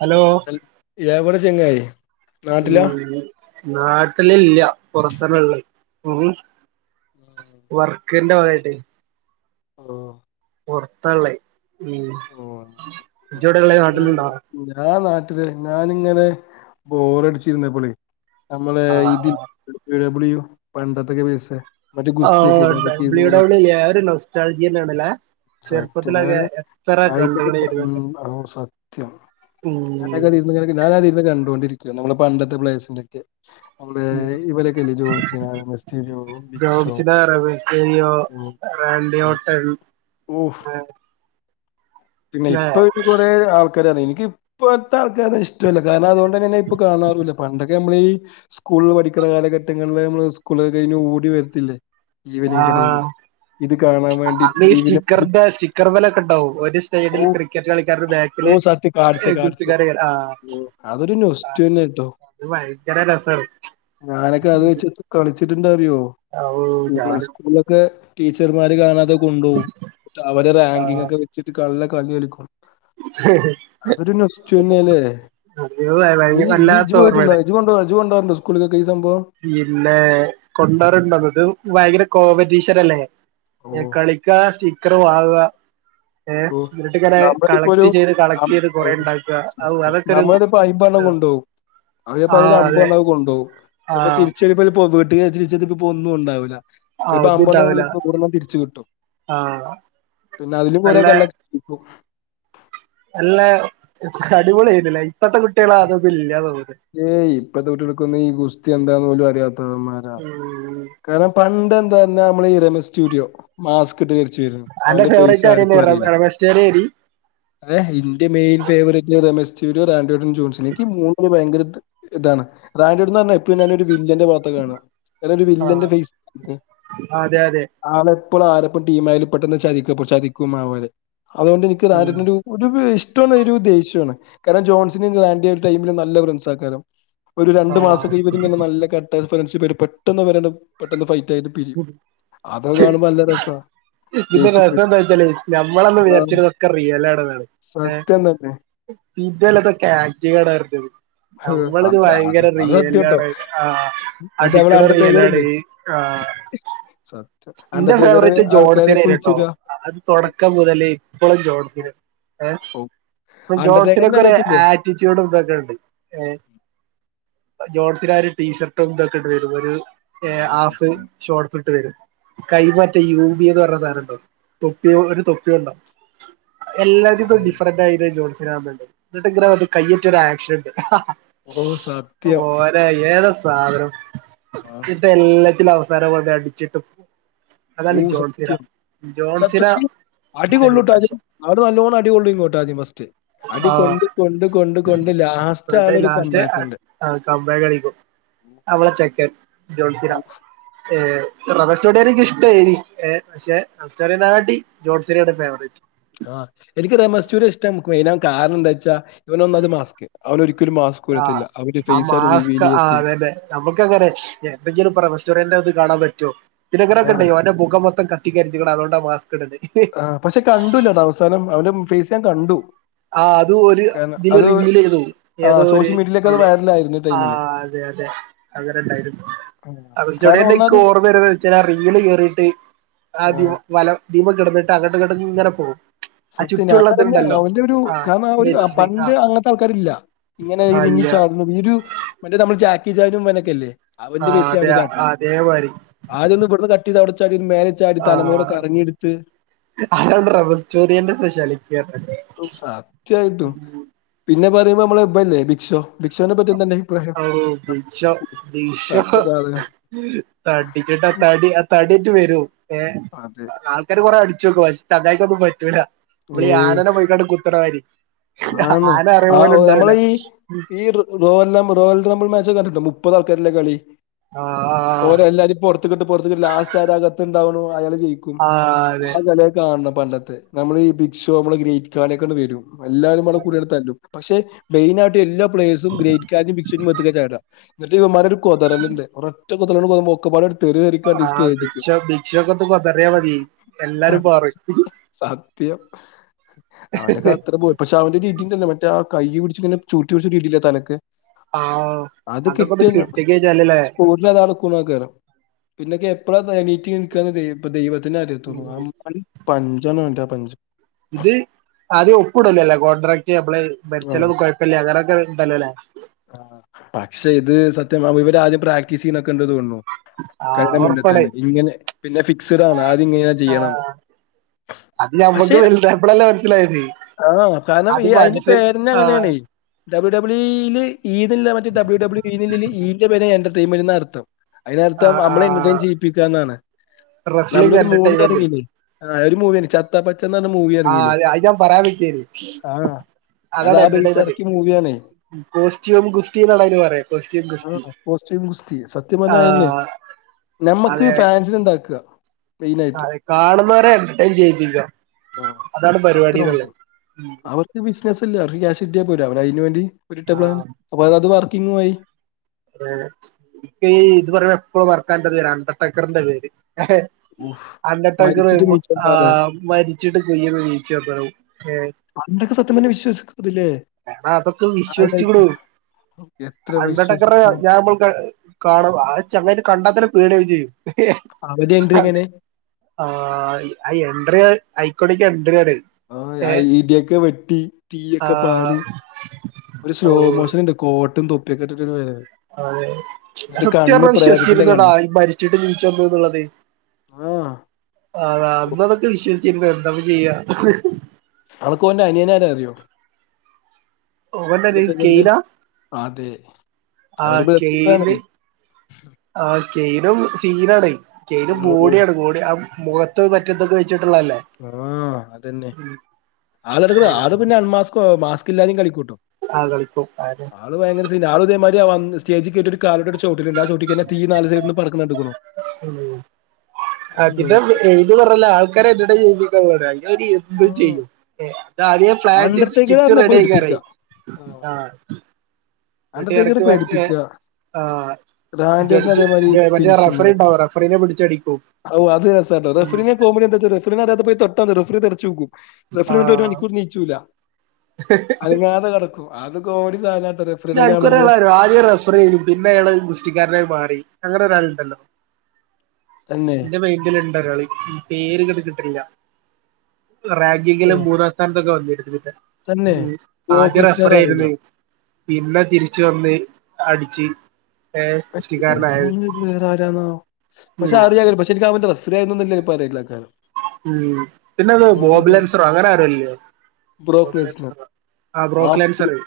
Hello ഹൽ എവടെ ചെങ്ങായേ ഉം നാട്ടിലില്ല പുറത്തന്നെ ഉള്ളെ ഉം വർ ക്കന്റെ ഓയല് ഓ പോർത്താള്ളേ ഉം ഓ ഇജ് വ്ടെള്ളത് നാട്ടില്ണ്ടോ ആ നാട്ടില് ഞാനിങ്ങനെ ബോറടിച്ചിരുന്നപാളെ നമ്മള് ഇതി ആഹ് പണ്ടത്തൊക്കെ വിച്ച ആ ഡബ്ല്യൂ ഡബ്ല്യൂല്ലേ അത് നൊസ്റ്റാൾജിന്നെയണല്ലേ ചെറുപ്പത്തിലൊക്കെ എത്ര കണ്ടുണെനും. ഉം ഓ സത്യം ഉം ഞാനൊക്കെതിരുന്നു ഞാനാതിരുന്ന് കണ് [unintelligible] നമ്മളെ പണ്ടത്തെ പ്ളേസിന്റെക്കെ നമ്മെ ഇവരൊക്കെല്ലേ ജോൺസിനെസ്റ്റീഡോ ബിക്ഷോ ജോൺസിന റബസേരിയോ ഓ റാൻഡിയോട്ടൺ ഓഫ് പിന്നെ ല്ലേ ഇപ്പൊ അവക് കൊറെ ആൾ [unintelligible] എനികപ്പത്തെ ആൾക്കർനെ ഇഷ്ടമല്ല കാരണം അതുകൊണ് [unintelligible] ങ്ങനെ ഇപ്പൊ കാണാറുല്ല പണ്ട നമ്മള ഈ സ്കൂളിൽ പഠിക്കുന്ന കാലഘട്ടങ്ങളിൽ നമ്മള് സ്കൂള് കഴിഞ് ഓടി വരത്തില്ലേ ഈവനിങ് ഒക്കെ ആഹ ടൈമിൽ ഇത് കാണാൻ വേണ്ടി അന്ന് ഈ ടിവിയിലെ സ്റ്റിക്കറിന്റെ സ്റ്റിക്കർ വലൊക്കെ ഉണ്ടാവും ഒരു ഓ സൈഡില് ക്രിക്കറ്റ് കളിക്കാരുടെ ഓ ബാക്കില് സത്യം കാർഡ്സ് കാർഡ്സ് ഗുസ്തികർ ആ അതൊരു നൊസ്റ്റു തന്നെ കേട്ടോ അത് ഭയങ്കര രസണ് ന്താറിയോ പ്ലസ്ടുലൊക്കെ ടീച്ചർമാര് കാണാത കൊണ്ടോവും ന്നട്ട് അവര് റാങ്കിങ് ആഹ് ഒക്കെ വെച് നല്ല കഞ്ഞെട്ക്കും അതൊരുനൊസ്ച്ചുന്നെയല്ലേ അത് നീ ഭയ ഇജ് വല്ലാത്ത ജ് പോയിട്ടുണ്ടോ ഓർമ്മയാണ് ഇജ് കൊണ്ട് ഇജ്കൊണ്ടര പിന്നെ കൊണ്ടോറുണ്ടന്നത് ഭയങ്കര കോ കോമ്പറ്റീഷനല്ലേ ഓ എ കളിക്ക സ്റ്റിക്കർ വാങ്ങുക ഏ ത്രൂ എന്നിട്ടങ്ങനെ നമ്മളിപ്പോ ഒരു കളക്ട് ചെയ്ത് കളക്ട് അം ചെയ്ത് ഔ കൊറ ഉണ്ടാക്കുക സത്യം അതൊക്കെരു നമ്മളതിപ്പോ അയ്മ്പെണ്ണം കൊണ്ടോവും അതിപ്പോ ആ അതില് അതെ. അമ്പെണ്ണം കൊണ്ടോവും ചിലപ്പോ ആഹ് തിരിച്ചരുമ്പോ ഒരു പൊഗ ട്ടിയെ ച്ചിരിച്ചത് ഇപ്പോഒന്നും ഉണ്ടാവില്ല. ആഹ് ചെപ്പോ ഒന്നും അമ്പോണ്ണം ഉണ്ടാവൂല പോയാലും നൂറെണം തിരിച്ച് കിട്ടും ആഹ് പിന്നെ അതില് കൊറെ നല്ല ഇപ്പോ നല്ല അടിപൊളി ചെയ്തില്ലേ ഏയ് ഇപ്പത്തെ കുട്ടികൾക്ക് ഈ ഗുസ്തി എന്താന്ന് പോലും അറി [unintelligible] ഉം കാർണം പണ്ട് ഇപ്പൊതന്നെനമ്മളെ ഈ റമസ്റ്റുരിയോ മാസ് [unintelligible] രിച്ചരുന്നു അന്റെ അവന്റെ ഫേസ് ഫേവറേറ്റ് ആരേനു ആർക്കും റമ അറിയില്ല. റമേഷ് ചേരി ആയിരുന്നു. എ ഇന്റെ മെൽ ഫേവററ്റ് റമ [unintelligible] ജോൺസിലേക്ക് മൂന്ന് ഭയ ഇതാണ് റാൻഡ്ന്ന് പറഞ്ഞ ഇപ്പരും ഞാനരു വില്ലന്റെ ബാത്തകാണ ട രു വില്ലന്റെ ആഹ് ഫേസ് ക് അതെ അതെ ആ ഇപ്പോൾ ആരപ്പം ടീംമാലും പെട്ടെന്ന് ചതിക്ക് ചതിക്കും അവര് അതുകൊണ്ട് എനിക്ക് ഉം [unintelligible] ഒരു [unintelligible] ഒരു ദേഷ്യണ് കാരണം ജോൺ [unintelligible] ടൈമില്നല്ല ഫ്രണ്ട്സ് ആക്കാലോ? ഒരു ആ രണ്ട്മാസ ഇവരിങ്ങനെ നല്ല ഘട്ട ഫ്രേഷിപ്പായിട് പെട്ടെന്നവരപെട്ടെന്ന് ഫൈറ്റ് ആയിട്ട് പിരിയും അതൊക്കെ കാണുമ്പോ നല്ല രസാ പിന്നെ ദേഷ്യം രസം വരും എന്താ വെച്ചാല് ഞമ്മളന്ന് അതാണ് വിചാരിച്ചതൊക്കെ റിയലാണന്നാണ് ഏ സത്യം തന്നെ ഇതല ആക്ടിങ്ങാണറിഞ്ഞത് അത് നമ്മളിത് അത് ഭയങ്കര അത് സത്യട്ടോ റിയലാണ് ആ മറ്റേ നമ്മളെ അടിക്കണ റിയൽ അണ്ടർടേക്കർ ആണ് ഇല്ലേ ആ സത്യം എന്റെ അണ്ടർടേക്കർ ഫേവററ്റ് ആൾക്കാരെ ജോൺസൻ നായിരുന്നുട്ടോ കുഴിച്ചിടാ അത് തുടക്കം മുതലേ ഇപ്പളും ജോൺസിൻ ഏ ഓ അ അണ്ടർടേക്കറിന്റെ ജോൺസിനൊക്കെ ഒരു അറിയത്തില്ലേ ആറ്റിറ്റ്യൂഡ് ഇതൊക്കെയുണ്ട് ഏ ജോൺസിന ആ ഒരു ടീഷർട്ടും എന്തൊക്കെ ഇട്ട് വരുന്നൊരു ഓ സത്യം ഹാഫ്ഷോർട്സ് ഇട്ട് വരും കൈമാറ്റ യൂബിന്ന് പറഞ്ഞ സാധനണ്ടാവും തൊപ്പി ഒരു തൊപ്പിയൊണ്ടാ എല്ലാത്തിനു അതെ ഡിഫറൻ്റായിരുന്നു ജോൺസ് എന്നിട്ട് [unintelligible] വന്ന് കയ്യെക്കെ ഒരു ആക്ഷനുണ്ട് ഓ സത്യം മോനെ യെസ് സാധനം ഇതിപ്പ ആത്. എല്ലാത്തിനും അവസ്ഥ റൊക്കെ അടിച്ചിട്ടും ഓ സത്യം ജോൺസിന [unintelligible] അടി കൊള്ളൂട്ട പാഷ ആദ്യം അവര് നല്ലോണം അടി കൊള്ളൂ ഇങ്ങോട്ടാദ്യം ഫസ്റ്റ് അടി ആഹ് കൊണ്ട് കൊണ്ട് കൊണ്ട് കൊണ്ട് ലാസ്റ്റ് എന്നിട്ട് ആളൊരു ലാസ്റ്റ് കമ്പാക്കിണ്ട് കംബാക്ക് അടിക്കും അവളെ ചെക്കൻ [unintelligible] നിക്ക് ഇഷ്ടായിനി ആ എനിക്ക് രമശൂര് ഇഷ്ടം [unintelligible] കാരണം എന്താ വെച്ചാ ഇവനൊന്നാമത് മാസ്ക് അവൻ ഒരിക്കലും മാസ്ക് ആ ഉരത്തില്ല അവന്റെ ആ ഫേസ് ആരും മാസ്ക് റിവീൽ ആ ചെയ്യത്തില്ല അതന്നെ നമുക്ക് അങ്ങനെ എന്തെങ്കിലും പറ റെസ്റ്റോറന് അത് കാണാൻ പറ്റുമോ പിന്നെങ്ങനെയൊക്കെ ആ ഉണ്ടോ അവന്റെ മുഖമൊത്തം [unintelligible] അതൊണ്ട മാസ് ആഹ് പക്ഷെ കണ്ടൂലട്ടാ അവസാനം അവനും ഫേയ്സ്‌യാൻ കണ്ടു ആ അത് ഒരു കാരണം ഇതില് അത് റിവീൽ ചെയ്തു ഏതോ ആഹ് ഒരു സോഷ്യൽ മീഡിയയിലൊക്കെ അത് ഇതില് വൈറലായിരുന്നു ആ ടൈമില്. അതെ അതെ അങ്ങനെണ്ടായിരുന്നു കാരണം ഒന്നാത് അഗസ്താനോനിക്കോർമ്മ വരുന്ന വച്ച്ഴിഞ്ഞാ ആ റിവ്യൂ കേറിയിട്ട് ആ ആഹ് ദിവ് വല ദീപ് കിടന്നിട്ട് തങ്ങട്ട് ടിങ്ങട് ഇങ്ങനെ പോം സത്യം ഞൻ തന്നെ അവന്റെ ഒരു ഉ ആഹ് കാരണ ഒരുഗ നെറ്റ് പണ്ട് ആഹ് അങ്ങത്തെ ആൾക്കാരില്ല. അല്ല ഇങ്ങനെരിങ്ങിചാട്ണും ഇരു മറ്റേ മ്മള് ച കിജാനും വനക്കല്ലേ അവന്റെ ആഹ് ബേസില് അതെ അവന്റെ ചാട്ടം. അതേമാതിരി ആദ്യോന്ന് വട്ന്ന് കട്ടെയ്ത് അവിട് പ്പിൻ മേലെച്ചാടി തലമുറ ആഹ് കറങ്ങിട്ത്ത് ചൊറിയന്റെ സ്പെഷ്യാലിറ്റി അർ ന്നെ പറമ്പം മ്മള് ബല്ലേ ബിക്ഷോ ബിക്ഷോനെ പറ്റിന്തന്നെ ഔ ഭിക്ഷോ ഭിഷൊ തടിച്ച സാധനം തടിച്ചിട്ട തടി ആ തട്യട്ട് വരൂ ഏഹ് അതെ ആൾക്കാര് കൊറെ അടി റ്റുകൊയ്സ് തതായ്താവുമ്പം പറ്റൂല അമ്മളി ഈ ഏഹ് ആനനെ പോയ്ക്കാണ്ട് കുത്തണമായിരി. ആന്ന് ആന അറിയ ആ പോലും ണ്ടാവുല നമ്മളെ നമ്മൾ മാച് കണ്ടിട്ടു മുപ്പതാൾക്കാര്ള്ള കളി ആഹ് ഓരെല്ലാരിം പൊർത്ത്ക് ട്ട് പൊർത്ത്ക് ട്ട് ലാസ്റ്റ് ആരാകത് താവുണു അയളി ജയിക്കും ആഹ് ആ അതെ കളിയെ കാണണം പണ്ടത്തെ നമ്മളെ ഈ ഭിക്ഷോ മ്മളെ ഗ്രേറ്റ്ഖാനൊക്കെണ്ട് വരും എല്ലാരും അള കൂടിടുത്താലൂ പക്ഷെ മെയിനായിട്ട് എല്ലാ പ്ലെസും ഗ്രേറ്റ് കാജും [unintelligible] ചേട എന്നിട്ട് ഇവന്മാരൊരു കൊതറല് ഇണ്ട് റ്റൊക്കൊത്തല് [unintelligible] ഒക്കെ പാടെടു ആഹ് ബിക്ഷ ബിക്ഷക്കൊത്ത് കൊതറിയാ മതി എല്ലാരും പോറ- ത്തിയോ അവന്റെ ഒക്കെ അത്ര പോയി പക്ഷെ അവന്റെ രീതില്ലേ മറ്റേ ആഹ് കൈയ്യും പിടിച്ചിങ്ങനെ ചൂരുട്ടി പിടിച്ച് കിട്ടീലെ തലയ്ക്ക് ആഹ് അത് അതൊക്കൊന്ന് കിട്ടിയന്നു കിട്ടിക്കഴിഞ്ഞാലല്ലേ സ്പ്പോട്ടില് അതളക്കണ [unintelligible] പിന്നെക്കെ പ്രത് എനി ത്തിനിൽക്കാ ന്ന്ള്ളത് പ്പ ദൈവ ദൈവത്തിനെ അറിയത്തുള്ളൂ ആ ഉം പഞ്ച മാണ്ടാ പ ഇത് ആദ്യം ഒപ്പിടലല്ലേ കോൺട്രാക്ട് നമ്മള് ആഹ് മരിച്ചല്ലോന്നും കുഴപ്പല്ല അങ്ങനെ ങ്ങനെണ്ടല്ലൊല്ലേ പക്ഷെ [unintelligible] ഇവര് ആദ്യം പ്രാക്ടീസ് ചെയ്യ്ണ കണ്ട് തോന്ന്ണു ആഹ് കഴിഞ്ഞ ഒറപ്പാണ് മുമ്പത്തെന്നെ ഇങ്ങനെ പിന്നെ ഫിക്സഡാണ് ആദ്യം ഇങ്ങനെ ചെയ്യണം ആഹ് അത് പക്ഷെ ഞമ്മക്ക് വലുതായപ്പളല്ലേ മനസ്സിലായത് ആ കാരണം അത് ഇ അയിന്റെ മനസ്സ് പേര്ന്ന് ആഹ് അങ്ങനെയാണേ ഡബിൾ ഡബിളീന്ന് ഈത് ല്ല മറ്റെ ഡബ്ല്യ ഡബ്ലൂ ഈന്റെ പെര എൻ്റർടൈമൻ്റ് ന്നാ അർത്ഥം അതിനർത്ഥം ആഹ് അമ്മള് എന്റർടൈൻ ആഹ് ചെയ്യിപ്പിക്കുകന്നാണ് റെസ്ലിംഗ് നമ്മളൊരു മൂവി എന്റർടൈൻമെന്റ് ഇറങ്ങീണ് ഒരു മൂവി ചത്തപ എന്ന് പറഞ്ഞ ആഹ് അ അത് ഞാൻ പറയാ നിക്കേനി ആഹ് അത് അതാണ് ആ ബേസ് എന്റെടൈമെന്റ് എറക്കിയ മൂവിയാണേ കോസ് ചോം ഗുസ്തിന്നാണ് അയിന് പറയ കോസ്റ്റൂം ആഹ് ഗുസ്തി കോസ്റ്റ്യൂം ഗുസ്തി സത്യം ആ പറഞ്ഞാ അതെന്നെ ഞമ്മക്ക് അതെ [unintelligible] ആ കാണുന്നവരെ എന്റെർടൈൻ ചെയ്യിപ്പിക ആഹ് അതാണ് പരിപാടിന്ന്ള്ളത് അല്ല അവർ ക്യാഷ് കിട്ടിയാൽ പോരെ അവർ അതിന് വേണ്ടി ഒരുരുട്ടപ്ലം അപ്പൊ അത അത് വർക്കിങ്ങു ആയി എക്ക് ഈ ഇത് പറഞ എപ്പോഴും വറക്കാറത് പേര് അണ്ട ടക്കറിന്റെ പേര് അണ്ടടക്കർ മരിച്ചിട്ട് നീച്ചണ്ട ആ ആള് മരിച്ചിട്ട് കുയ്യീന്ന് നീച്ച് വന്നത് ഏ പണ്ടൊക്കെ സത്യം പറഞ്ഞാ വിശ്വസിക്കും ഇതില്ലേ അതൊക്കെ വിശ്വസിച്ചൂടോ എത്ര അണ്ട ട വിശ്വസിക്കും ഞാൻ നമ്മൾ കാണ ആ ചെങ്ങായിനെ കണ്ടാത അത്ര പേടിയാവും ചെയ്യും അവന്റെ എൻട്രി എങ്ങനെ ആ അ എണ്ട്രി അശ്ക്കോണിക് എൻട്രിയാണ് ആ ഏഹ് ഐഡൊക്കെ വെട്ടി തീയൊക്കെ ആഹ് പാറി ഒരു സ്ലോ ഓഹ് മോഷൻ ഉണ്ട് കോട്ടും തൊപ് പെക്കറ്റ [unintelligible] അതെ സത്യംപറഞ്ഞാ പ്രേതത്തിന്റെ വിശ്വസിക്കുലടാ കണ്ണ് മരിച്ചിട്ട് നീച്ചെന്ന് ന്നുള്ളത് ആഹ് അത അന്നതൊക്കെ വിശ്വസ ചില്ല എന്താപ്പ ചെയ്യാ അനക്ക് ഓൻ്റെ അനിയനാരാ ന്നറിയോ ഓനൊര് കെയ്ലാ അതെ ആ അവര് ബ്രദേഴ്സ് കെയ്ൽ ആണ് ആകെയ് ഇതും സീനാണേ ചെയ്ത് ഓ ബോഡിയാണ് ബോഡിയ അ മുഖത്ത് മറ്റേതൊക്കെ ക ആ അതെന്നെ ആള്കൾ ഉം ആള് പിന്നെ അൽമാസ്കൊ മാസ് എല്ലാരും കളിക്കൂട്ടും ആ കളിക്കും ആര്? ആള് ഇതേമാരിയാ വന്ന് സ്റ്റേജി കേരീറ്റ് ഒരു കാലോണ്ടട് ച അത് ചവുട്ടി കയിഞ്ഞാ തീ നാല് സൈഡിന് [unintelligible] [unintelligible] ഉം [unintelligible] പറഞ്ഞല്ല ആൾക്കാര് അയിന്റെടെ ജീവി [unintelligible] തി എന്തും ചെയ്യുംഇത് ആദ്യേ പ്ലാൻ ചെയ്ത് അണ്ടർടേക്കർ സ്കിറ്റ് അറിഞ്ഞ റെഡി പേടിപ്പിക്കുക ആയിക്കാരായി ആഹ് ടേക്ക് പറഞ്ഞ് പേടിപ്പിക്കാ [unintelligible] ജഡ്ജ് അതേമാരി മറ്റേ ഫിനിഷിങ്ങ് റഫറി ഉണ്ടാവും റഫറിനെ പിടിച്ചടിക്കും അവൂ [unintelligible] റഫറി കോമഡി എന്താച്ച റഫറി അറിയാതെ പോയി തൊ താന്ന് റഫറി തെ ചൂകും. റഫറി ന്നിട്ട് ഒരു ആഹ് മണിക്കൂർ ണീച്ചുലാ അനങ്ങാതെ കിടക്കും. അതൊക്ക ഓടി സാന ഞങ്ങക്കൊരാളായിരുന്നു ആദ്യം റഫർ ചെയ്യും പിന്നെ അയാൾ ഗുസ്തിക്കാരനായി മാറി. അങ്ങനെ ഒരാളുണ്ടല്ലോ? തന്നെ എന്റെ മൈൻഡില് ഇണ്ട് ഒരാള് പേര് ഇങ്ങട് കിട്ടണില്ല. റാങ്കിങ്ങില് മൂന്നാം സ്ഥാനത്തൊക്കെ വന്നി അ തന്നേ ഗോകൃഷ്ണറാവൂലാ? പിന്നെ തിരിച്ച് വന്ന് അടിച്ച് ഏഹ് ഗുസ്തിക്കാരനായത് [unintelligible] വേറെ ആരാണാവോ പക്ഷേ ഉം അറിയാം പക്ഷേ എനിക്ക് [unintelligible] ഫറിയായൊന്നില്ല പറയില്ല കാരണം ഉം പിന്നെത് ബോബ്ലൻസറോ അങ്ങനെ ആരല്ലോ ഇല്ലേ ബ്രോക്ലേസ്നർ ആഹ് ആ ബ്രോക്ക്ലൻസറ്.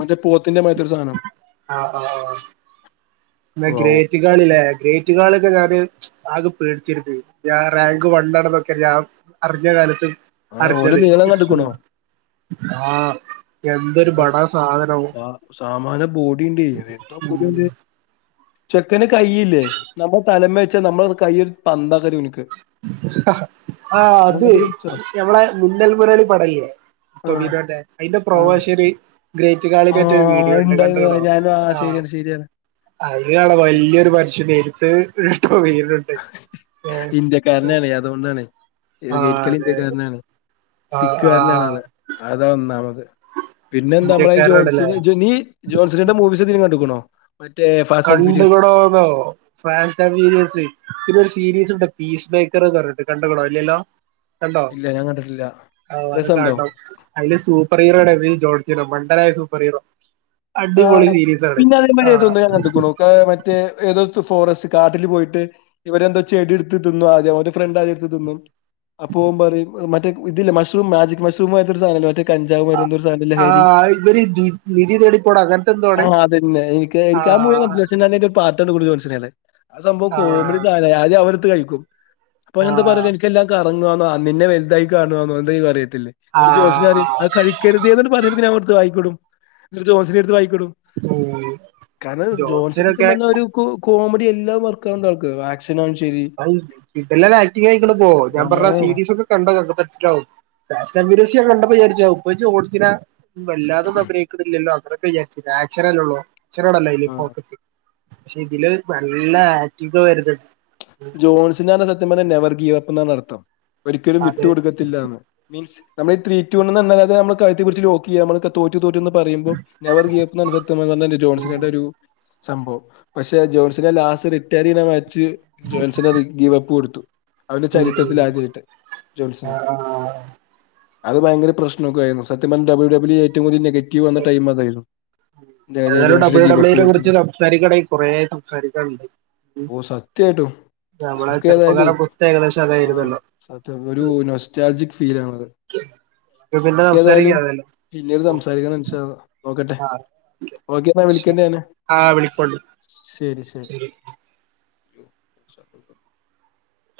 മറ്റേ പോത്തിന്റെ മാതിരിത്തെ ഒരു സാധനം ന്നെ വാവൂ ഗ്രേറ്റ് കാളിലേ ഗ്രേറ്റ് കാളൊക്കെ ഞാന് ആകെ പേടിച്ചരുത്. ഞാൻ റാങ്ക് വൺ ആണെന്ന് വെ ക്കറിയാം അറിഞ്ഞ കാലത്തും ആ ഓന്റെ അർജറ് നീളം കണ്ട്ക്ക്ണോ [unintelligible] ആഹ് എന്തൊരു പിന്നെ ബടാ സാ സാധനം സാ സാമാന ബോഡീണ്ട് എന്താ ബോഡി ഉം അവന്റെ ചെക്കന് കയ്യില്ലേ നമ്മള് തലേമ്മേ വെച്ചാ നമ്മളെ കയ്യൊരു പന്താക്കാനറിയാം ഓന്ക്ക്. ആഹ് അത് അങ്ങനത്തെ ഒരു പിച്ചാ ഞമ്മളെ മുന്നൽ മുരളി പടല്ലേ ആ ടൊവീനോന്റെ അയിന്റെ ആ പ്രൊമോഷന് ഗ്രേറ്റ് ആ കാളിടെ മറ്റേ വീഡിയോ ഇണ്ട് ഇണ്ടായിരുന്നു കണ്ട്ക്കുണോ ഞാൻ ആ ആഹ് ശരിയാണ് ശരിയാണ് അയില് കാണാൻ സത്യം വല്യൊരു മനുഷ്യനേനും ത് ഏഹ് പ്പൊ വീടുണ്ട് ഏഹ് കാരനാണ് അതോണ്ടാണ് ഏത് ഗേറ്റ് ആഹ് കളി അതെ ഇന്ത്യകാരനാണ് ആഹ് സിക്ക് കാരനാണ് ആഹ് ആള് അതാ ഒന്ന് നമക്ക് പിന്നെന്താ മ്മളേ എ ഇന്ത്യക്കാരനാണല്ലേ ജോൺസിനീ ജോൺസിനിന്റെ മൂവിസ് എന്തേലും കണ്ട്ക്ക്ണോ? കണ്ടുക്ക്ണോന്നോ ഫ്രാൻസ്റ്റാൻ വീരിയെസ്സ്. പിന്നെ ഒരു സീരീസ് ഇണ്ട്. പീസ് ബ്രേക്കറ്ന്നർഞ്ഞ്ട്ട്. കണ്ട്ക്ക്‌ണോ ഇല്ലല്ലോ. കണ്ടോ ഇല്ല ഞാൻ കണ്ടിട്ടില്ല ഔ അത് രസമുണ്ടോ കാണണം. അയില് സൂപ്പർ ഹീറോ ആണ് വീ ജോൺ. മണ്ടനായ സൂപ്പർ ഹീറോ. അടിപൊളി സീരീസാണ് ആഹ്. ക്കെ ഞാ കണ്ടുകുണു കേ മറ്റേ ഏതോ ഫോറസ്റ്റ് കാട്ടില് പോയിട്ട് ഇവരെന്തോ ചെടി ഇട്ത്ത് തിന്നും ആദ്യം. ഓന്റെ ഫ്രണ്ട് ആദ്യം ട്ത്ത് തിന്നും. അപ്പോംമ്പറയും മറ്റേ ഇതില്ല മഷ്റൂം മാജിക് മഷ്റൂം മാര്ത്തെ ഒരു സാനംല്ലേ മറ്റേ കഞ്ചാവ് മാരി ന്തോരു സാ ആഹ് ഇവര് ജു നിധി തേടി ആഹ് അതന്നെ എനിക്ക് എനിക്ക് ആഹ് മുഴുവൻ കണ്ടിട്ടില്ല. ഷേ ന്നാലും അയിന്റെ ഇ പ്പാർട്ടണ്ട് കൂടുതല് മൻസ്സ്ലായില്ലേ? ആ സംഭവം കോമഡി സാന [unintelligible] ത്ത് കഴിക്കും. അപ്പൊയില് ആ എന്താ പറല് എനിക്ക് എല്ലാ കാ വന്നോന്നോ, നിന്നെ വല്തായി കാണോന്നോ എന്തായീ പറീ ആ ന്നിട്ട് ജോസിനി ആ പറിം അത് കഴിക്കരുതെന്നണ്ട് പറീമ്പൊ പിന്നെ വായിക്ക്ടും ഇന്നട്ട് ജോസിനെ എടുത്ത് വായി ക്ക്ടും ഉം കാരണം ജോഷിനി സത്യം ജോൺസനൊക്കെ പറഞ്ഞാൽ കോമഡി എല്ലാം വർക്കാവുണ്ട് ആൾക്ക് വാക്സിൻ ഇതെല്ലാം ആക്ടി ആയിക്കടക്കുവോ ഞാൻ പറഞ്ഞ സീരീസ ഒക്കെ കണ്ട മനസ്സിലാവും [unintelligible] കണ്ടപ്പോ വിചരിച്ചും കൊച്ച് ഓടിക്ക്ണെ വല്ലതൊന്നും അഭിനയിക്കടില്ലല്ലോ അത്ര ആക്ക്ഷനലള്ളോ ചെറോടല്ല ഇല്ല ആഹ് ഫോക്കസ് പക്ഷെ ഇതിലെ നല്ല ആറ്റീവ വരുന്നുനോണ്ട് ജോൺസിനതിനൻ [unintelligible] നവർഗീയതത്തം എന്നാണ്ർഥം ഒരിക്കലും വിട്ട് അതെ കൊടുക്കത്തില്ലന്ന് മീൻസ് നമ്മൾ ത്രീ റ്റു നമ്മ കഴുതിൽ പിടിച്ച് ലോക്ക് നമ്മലെ തോറ്റ തോറ്റന്ന് പറയുമ്പോ അവർ കേക്കുന്ന [unintelligible] ഉം ജോൺസിനന്റെ ഒരു സംഭവം പക്ഷെ ജോൺസിലെ ലാസ്റ്റ് റിറ്റയിറിത മാച്ച് ജോൺസഗവ് [unintelligible] കൊടുത്തു അവന്റെ ഉം ചരിത്രത്തില ആദ്യട്ട് ജോത്സനാ- ആഹ് ആഹ് അത് ഭയര പ്രശനക്കെയായി സത്യം ഡബ്ലിയു ഡബ്ലിയു ഏറ്റവും വലിയ നെഗറ്റി വന്ന ടൈം അതായിരുന്നു. ജെ- എല്ലാരും ജോൺസിന് ഡബ്ല്യൂ ഗീവ് അപ്പ് ഡബ്ല്യൂവിനെ കുറിച്ച് കൊടുത്തുന്നുണ്ട് സംസാരിക്കണങ്കിൽ കൊറെ സംസാരിക്കാനുണ്ട്. ത്യായിട്ടും നമ്മളെ നമുക്കെതായാലുവേ ചെറുപ്പകാലം മൊത്തം ഏകദേശം ആ അതായിരുന്നല്ലോ സത്യ ഒരു നൊസ്റ്റാൾജിക് ഫീലാണത്. ഉം പിന്നെ നമുക്കേതായാലും സംസാരിക്കാം ഏതായാലും പിന്നീട് സംസാരിക്കണം ഇൻഷാ അള്ളാഹ് നോകട്ടെ ആ ശരി ആഹ് വിളിക്കോണ്ടീ ശരി അ